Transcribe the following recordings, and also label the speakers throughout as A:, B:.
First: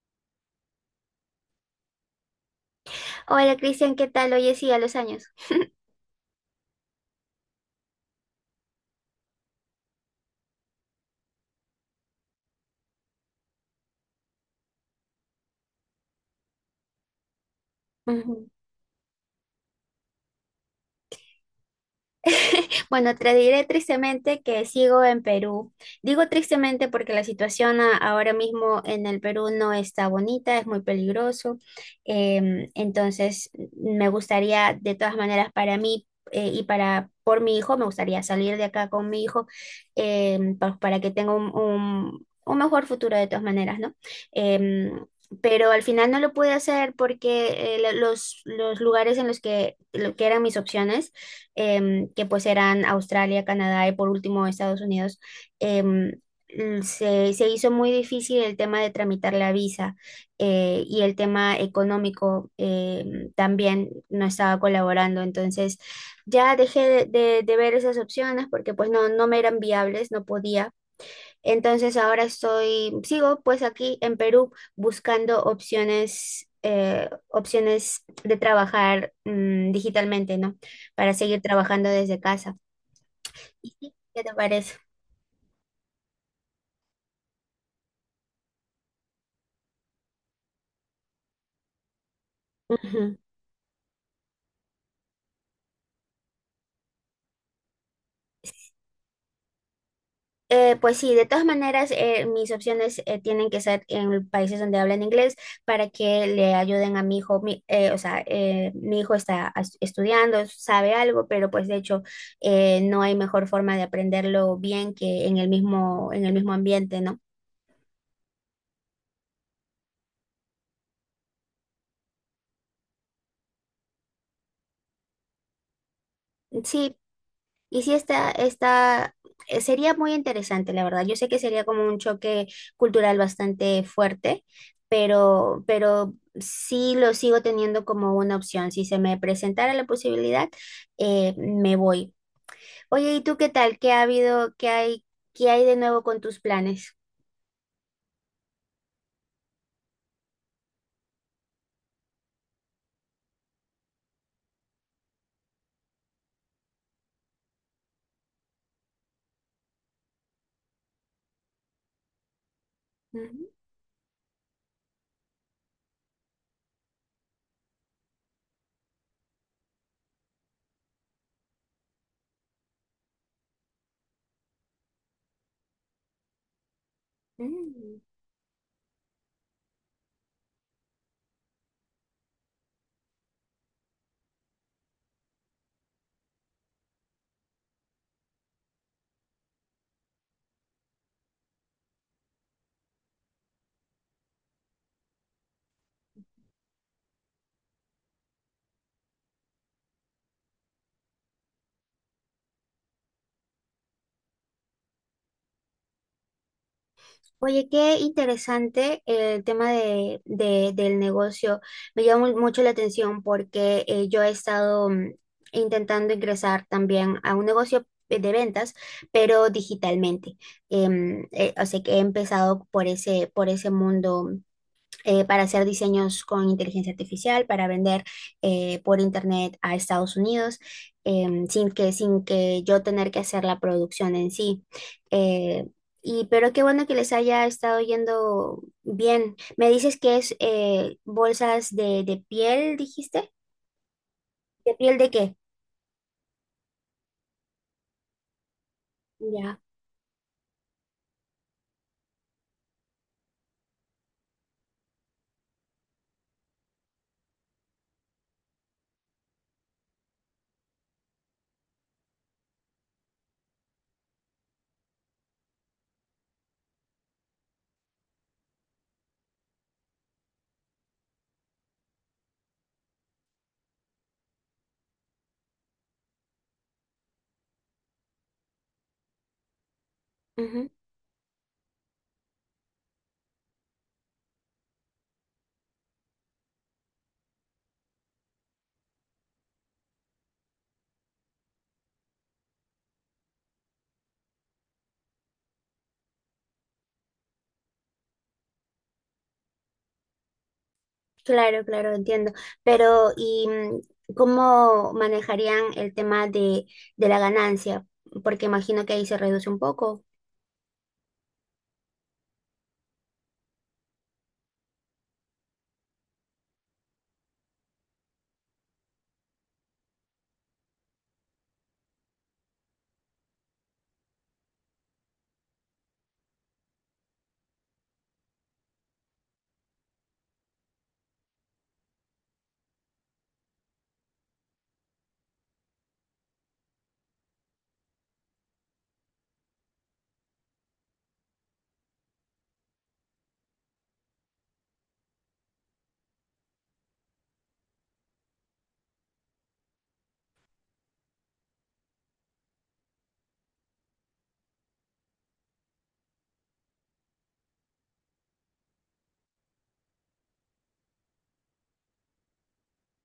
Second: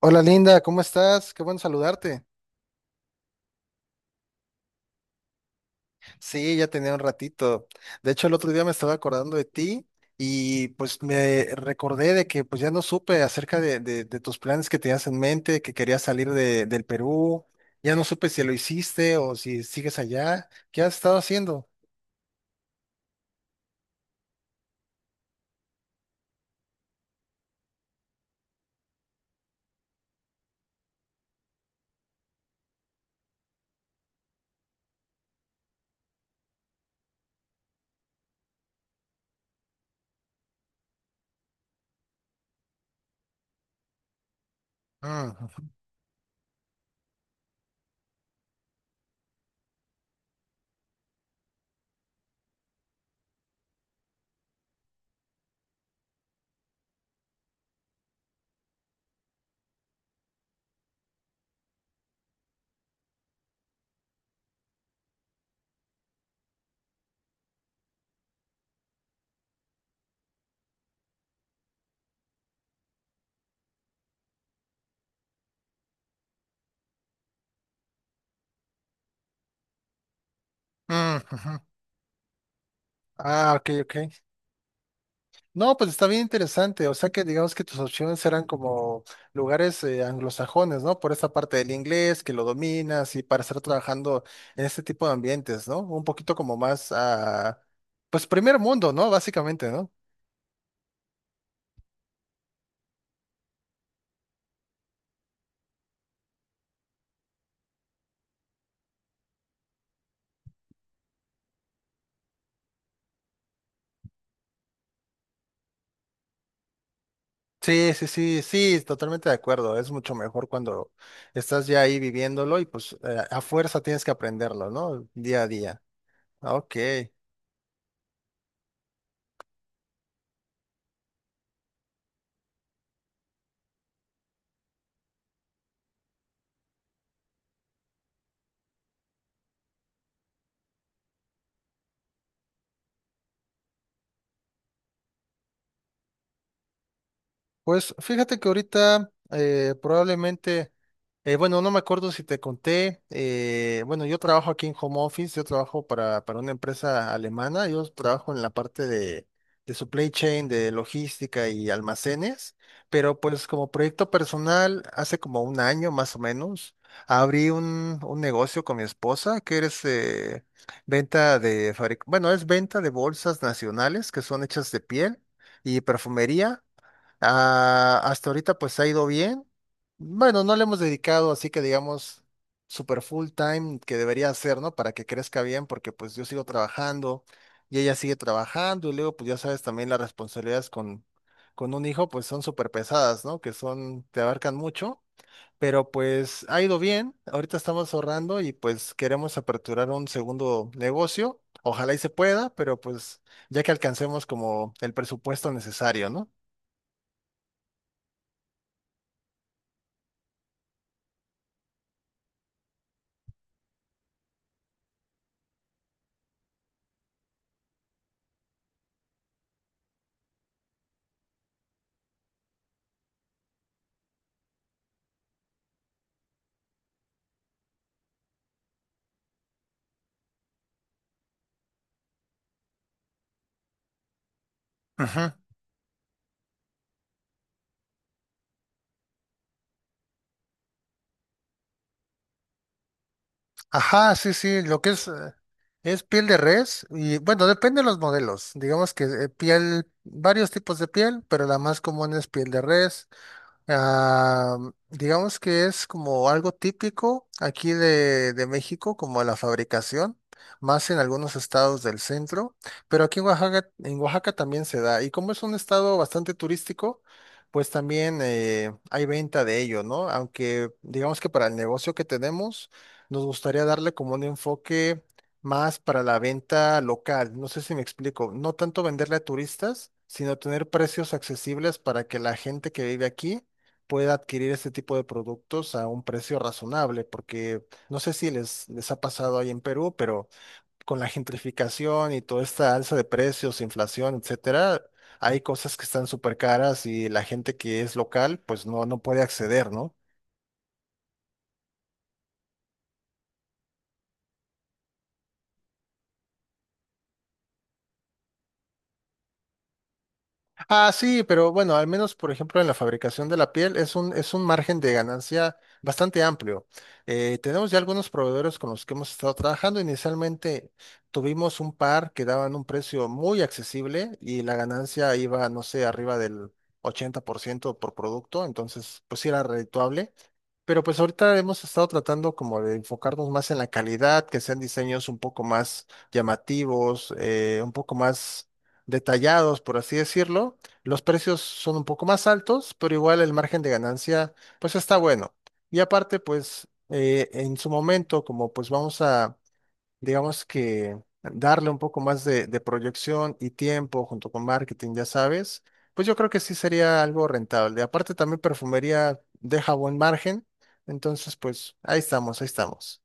A: Hola Linda, ¿cómo estás? Qué bueno saludarte.
B: Hola Cristian, ¿qué tal? Oye, sí, a los años.
A: Sí, ya tenía un ratito. De hecho, el otro día me estaba acordando de ti y pues me recordé de que pues ya no supe acerca de tus planes que tenías en mente, que querías salir del Perú. Ya no supe si
B: Ujú.
A: lo hiciste o si sigues allá. ¿Qué has estado haciendo?
B: Bueno, te diré tristemente que sigo en Perú. Digo tristemente porque la situación ahora mismo en el Perú no está bonita, es muy peligroso. Entonces, me gustaría, de todas maneras, para mí y para por mi hijo, me gustaría salir de acá con mi hijo para que tenga un, un mejor futuro de todas maneras, ¿no? Em,
A: Mm, ujú,
B: pero al final no lo pude hacer porque los lugares lo que eran mis opciones que pues eran Australia, Canadá y por último Estados Unidos, em, se hizo muy difícil el tema de tramitar la visa y el tema económico también no estaba colaborando. Entonces ya dejé de, de ver esas opciones porque pues no me eran viables, no podía. Entonces ahora sigo pues aquí en Perú buscando opciones de trabajar digitalmente, ¿no? Para
A: mm,
B: seguir
A: ujú.
B: trabajando desde casa.
A: Ah, ok,
B: ¿Y sí,
A: ok.
B: qué te parece?
A: No, pues está bien interesante. O sea que digamos que tus opciones eran como lugares anglosajones, ¿no? Por esa parte del inglés, que lo dominas
B: Ujú.
A: y para estar trabajando en este tipo de ambientes, ¿no? Un poquito como más a, pues primer mundo, ¿no? Básicamente, ¿no?
B: Pues sí, de todas maneras, mis opciones tienen que ser en países donde hablan inglés para que le ayuden a mi hijo. O sea, mi hijo está estudiando, sabe algo, pero pues de hecho no hay mejor forma de aprenderlo bien que en el mismo ambiente, ¿no?
A: Sí, sí, sí, sí, totalmente de acuerdo. Es mucho mejor cuando estás ya ahí viviéndolo y pues a fuerza tienes que aprenderlo, ¿no? Día a día. Ok.
B: Sí. Y sí, sería muy interesante, la verdad. Yo sé que sería como un choque cultural bastante fuerte, pero sí lo sigo teniendo como una opción. Si se me presentara la posibilidad, me voy. Oye, ¿y tú qué tal? ¿Qué ha habido? ¿Qué hay? ¿Qué hay de nuevo con tus planes?
A: Pues fíjate que ahorita probablemente, bueno, no me acuerdo si te conté, bueno, yo trabajo aquí en home office, yo trabajo para una empresa alemana, yo trabajo en la parte de supply chain, de logística y almacenes, pero pues
B: Ujú.
A: como proyecto personal, hace como un año más o menos, abrí un negocio con mi esposa que es venta de fabric, bueno, es venta de bolsas nacionales que son hechas de piel y perfumería. Ah,
B: Mm.
A: hasta ahorita pues ha ido bien. Bueno, no le hemos dedicado así que digamos super full time que debería hacer, ¿no? Para que crezca bien, porque pues yo sigo trabajando y ella sigue trabajando y luego pues ya sabes también las responsabilidades con un hijo pues son súper pesadas, ¿no? Que son, te abarcan mucho, pero pues ha ido bien. Ahorita estamos ahorrando y pues queremos aperturar un segundo negocio. Ojalá y se pueda, pero pues ya que alcancemos como el presupuesto necesario, ¿no?
B: Oye, qué interesante el tema de, del negocio. Me llama mucho la atención porque yo he estado intentando ingresar también a un negocio de ventas, pero digitalmente. O sea que he empezado por ese mundo para hacer diseños con inteligencia artificial, para vender por internet a Estados Unidos, sin que yo tener que hacer la producción en sí.
A: Ujú.
B: Eh, y pero qué bueno que les haya estado yendo bien. Me dices que es bolsas de piel, dijiste.
A: Ajá, sí, sí,
B: ¿De
A: lo que
B: piel de qué?
A: es piel de res y bueno, depende de los modelos. Digamos que
B: Ya.
A: piel, varios tipos de piel, pero la más común es piel de res. Ah, digamos que es como algo típico aquí de México, como la fabricación, más en algunos estados del centro, pero aquí en Oaxaca también se da. Y como es un estado bastante turístico, pues también hay venta de ello, ¿no? Aunque digamos que para el negocio que tenemos, nos gustaría darle como un enfoque más para la venta local. No sé si me explico, no tanto venderle a turistas, sino tener
B: Ujú.
A: precios accesibles para que la gente que vive aquí pueda adquirir este tipo de productos a un precio razonable, porque no sé si les, les ha pasado ahí en Perú, pero con la gentrificación y toda esta alza de precios, inflación, etcétera, hay cosas que están súper caras y la gente que es local, pues no, no puede acceder, ¿no?
B: Claro, claro, entiendo. Pero, ¿y cómo manejarían el tema de la ganancia? Porque imagino que ahí se reduce un poco.
A: Ah, sí, pero bueno, al menos por ejemplo en la fabricación de la piel es es un margen de ganancia bastante amplio. Tenemos ya algunos proveedores con los que hemos estado trabajando. Inicialmente tuvimos un par que daban un precio muy accesible y la ganancia iba, no sé, arriba del 80% por ciento por producto, entonces pues sí era redituable. Pero pues ahorita hemos estado tratando como de enfocarnos más en la calidad, que sean diseños un poco más llamativos, un poco más detallados, por así decirlo. Los precios son un poco más altos, pero igual el margen de ganancia pues está bueno. Y aparte pues en su momento como pues vamos a digamos que darle un poco más de proyección y tiempo junto con marketing, ya sabes, pues yo creo que sí sería algo rentable. Aparte también perfumería deja buen margen, entonces pues ahí estamos, ahí estamos.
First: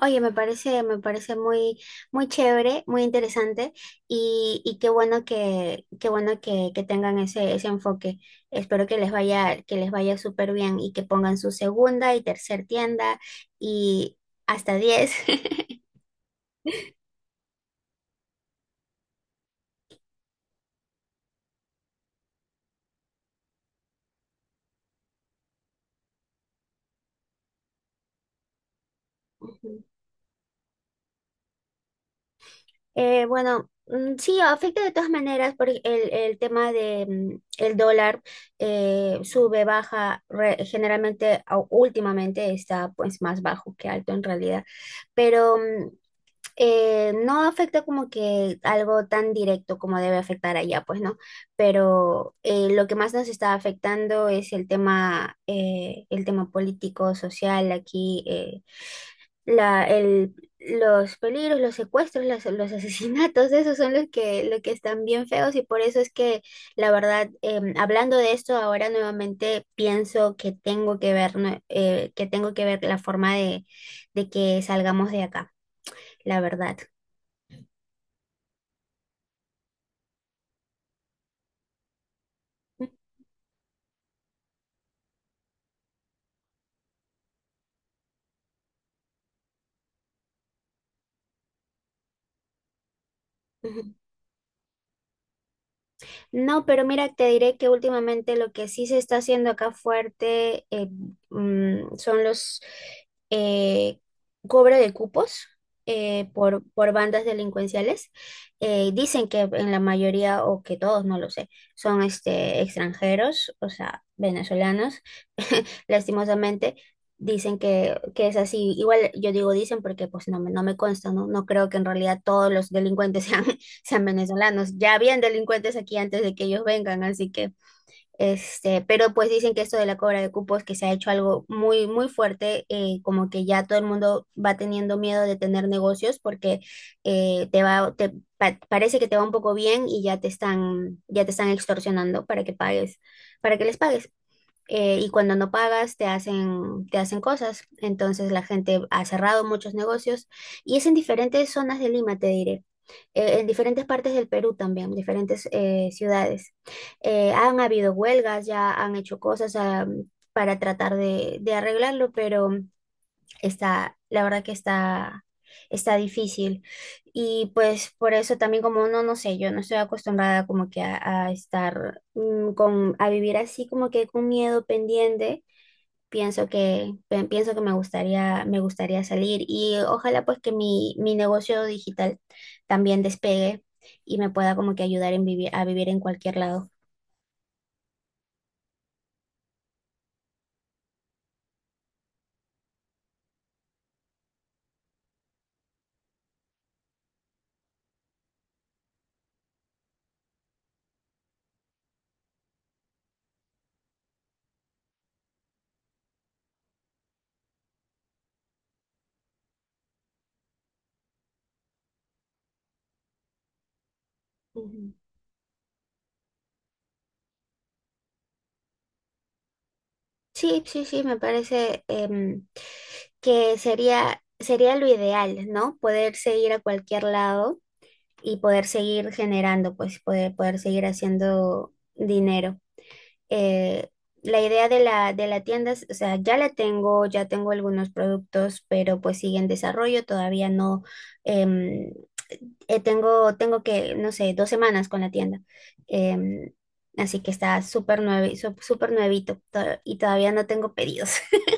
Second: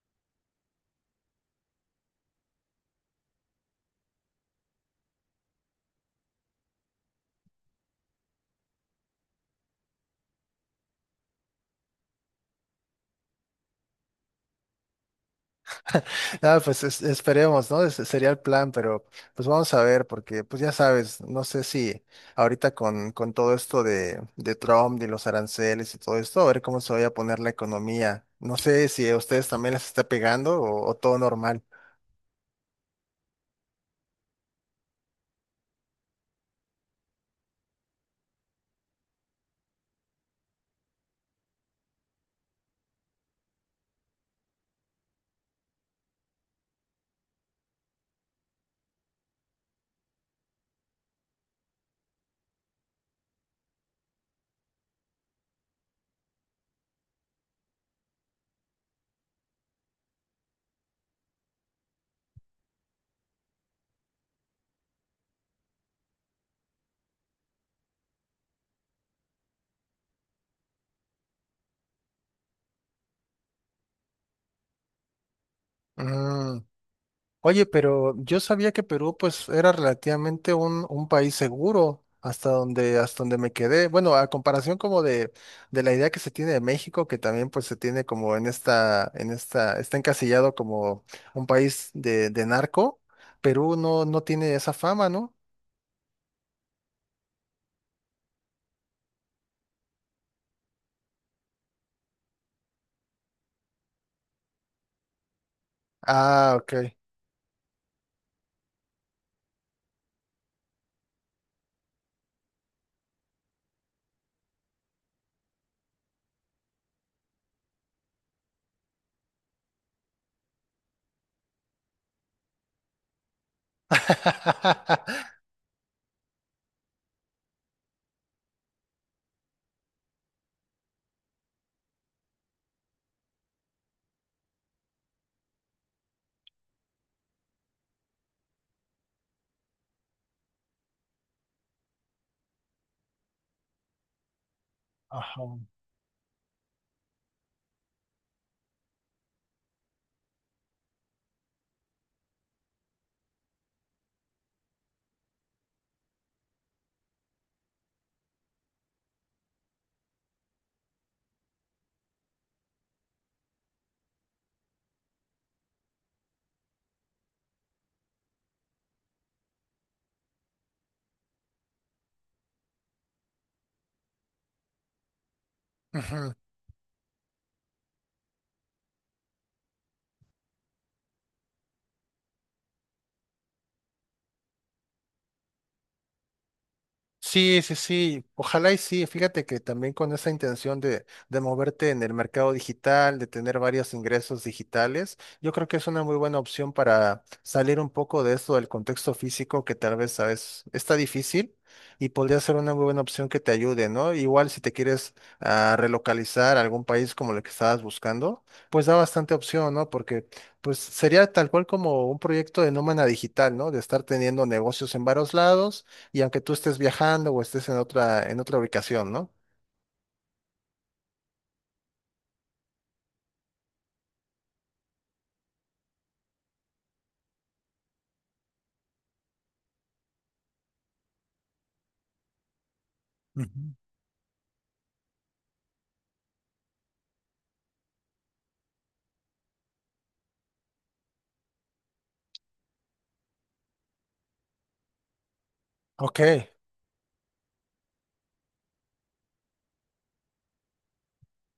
B: Oye, me parece muy, muy chévere, muy interesante y qué bueno que tengan ese enfoque. Espero que les vaya súper bien y que pongan su segunda y tercer tienda y hasta 10.
A: Ah, pues es- esperemos, ¿no? Ese sería el plan, pero pues vamos a ver, porque pues ya sabes, no sé si ahorita con todo esto de Trump, de los aranceles y todo esto, a ver cómo se vaya a poner la economía. No sé si a ustedes también
B: Ujú.
A: les está pegando o todo normal.
B: Bueno, sí, afecta de todas maneras por el tema de el dólar sube, baja, generalmente últimamente está pues más bajo que alto en realidad, pero no afecta como que algo tan directo como debe afectar allá, pues no, pero lo que más nos está afectando es el tema político, social aquí. La, el, los peligros, los secuestros, los asesinatos, esos son lo que están bien feos y por eso es que la verdad, hablando de esto, ahora nuevamente pienso que tengo que ver la forma de que salgamos de acá, la
A: Mm.
B: verdad.
A: Oye, pero yo sabía que Perú pues era relativamente un país seguro hasta donde me quedé. Bueno, a comparación como de la idea que se tiene de México, que también pues se tiene como en esta, está encasillado como un país de narco, Perú no, no tiene esa fama, ¿no?
B: No, pero mira, te diré que últimamente lo que sí se está haciendo acá fuerte son los eh, cobro de cupos eh,
A: Ah,
B: por,
A: ok.
B: por bandas delincuenciales. Dicen que en la mayoría, o que todos, no lo sé, son extranjeros, o sea, venezolanos, lastimosamente. Dicen que es así. Igual yo digo dicen porque pues no me consta, ¿no? No creo que en realidad todos los delincuentes sean venezolanos. Ya habían delincuentes aquí antes de que ellos vengan, así que, pero pues dicen que esto de la cobra de cupos, que se ha hecho algo muy, muy fuerte, como que ya todo el mundo va teniendo miedo de tener negocios porque te va, te pa- parece que te va un poco bien y ya te están extorsionando para que pagues, para que les pagues. Y cuando
A: Ajá.
B: no pagas te hacen cosas. Entonces la gente ha cerrado muchos negocios y es en diferentes zonas de Lima, te diré en diferentes partes del Perú también, diferentes ciudades. Han habido huelgas, ya han hecho cosas para tratar de arreglarlo, pero la verdad que está difícil. Y pues por eso también como uno, no sé, yo no estoy acostumbrada como que a estar a vivir así como que con miedo pendiente.
A: Ujú.
B: Pienso que me gustaría salir y ojalá pues que mi negocio digital también despegue y me pueda como que ayudar a vivir en cualquier lado.
A: Sí, sí, sí. Ojalá y sí. Fíjate que también con esa intención de moverte en el mercado digital, de tener varios ingresos digitales, yo creo que es una muy buena opción para salir un poco de eso del contexto físico que tal vez a veces está difícil y podría ser una muy buena opción que te ayude, ¿no? Igual si te quieres relocalizar a algún país como el que estabas buscando, pues da bastante opción, ¿no? Porque pues sería tal cual como un proyecto de nómada digital, ¿no? De estar teniendo
B: Ujú.
A: negocios en varios lados y aunque tú estés viajando o estés en otra ubicación, ¿no?
B: Sí, sí, sí, me parece que sería lo ideal, ¿no? Poderse ir a cualquier lado y poder seguir generando, pues poder seguir haciendo dinero.
A: Ujú.
B: eh, la idea de la tienda, o sea, ya la tengo, ya tengo algunos productos, pero pues sigue en desarrollo, todavía no, em, tengo que, no sé, 2 semanas con la tienda.
A: Ok.
B: Em, así que está súper nuevito y todavía no tengo pedidos.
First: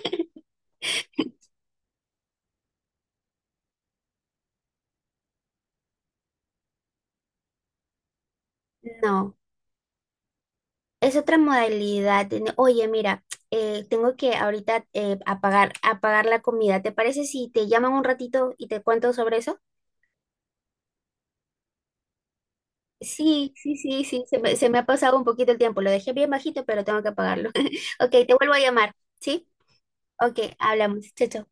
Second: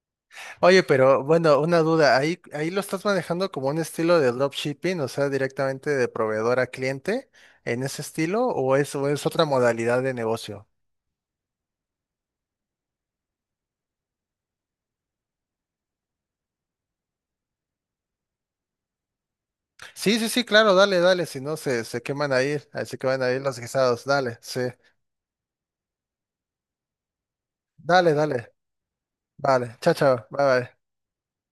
A: Oye, pero bueno, una duda, ahí, ahí lo estás manejando como un estilo de dropshipping, o sea, directamente de proveedor a cliente, en ese estilo, o es
B: No,
A: otra modalidad de negocio.
B: es otra modalidad. De no- Oye, mira, tengo que ahorita apagar la comida. ¿Te parece si te llaman un ratito y te cuento sobre eso?
A: Sí, sí, sí, claro, dale, dale, si no se, se queman ahí, ahí se queman ahí
B: Sí,
A: los
B: sí,
A: guisados,
B: sí, sí,
A: dale,
B: se me,
A: sí,
B: se me ha pasado un poquito el tiempo. Lo dejé bien bajito, pero tengo que apagarlo. Ok,
A: dale,
B: te
A: dale,
B: vuelvo a llamar, ¿sí?
A: vale, chao, chao,
B: Ok,
A: bye, bye.
B: hablamos. Chao, chao.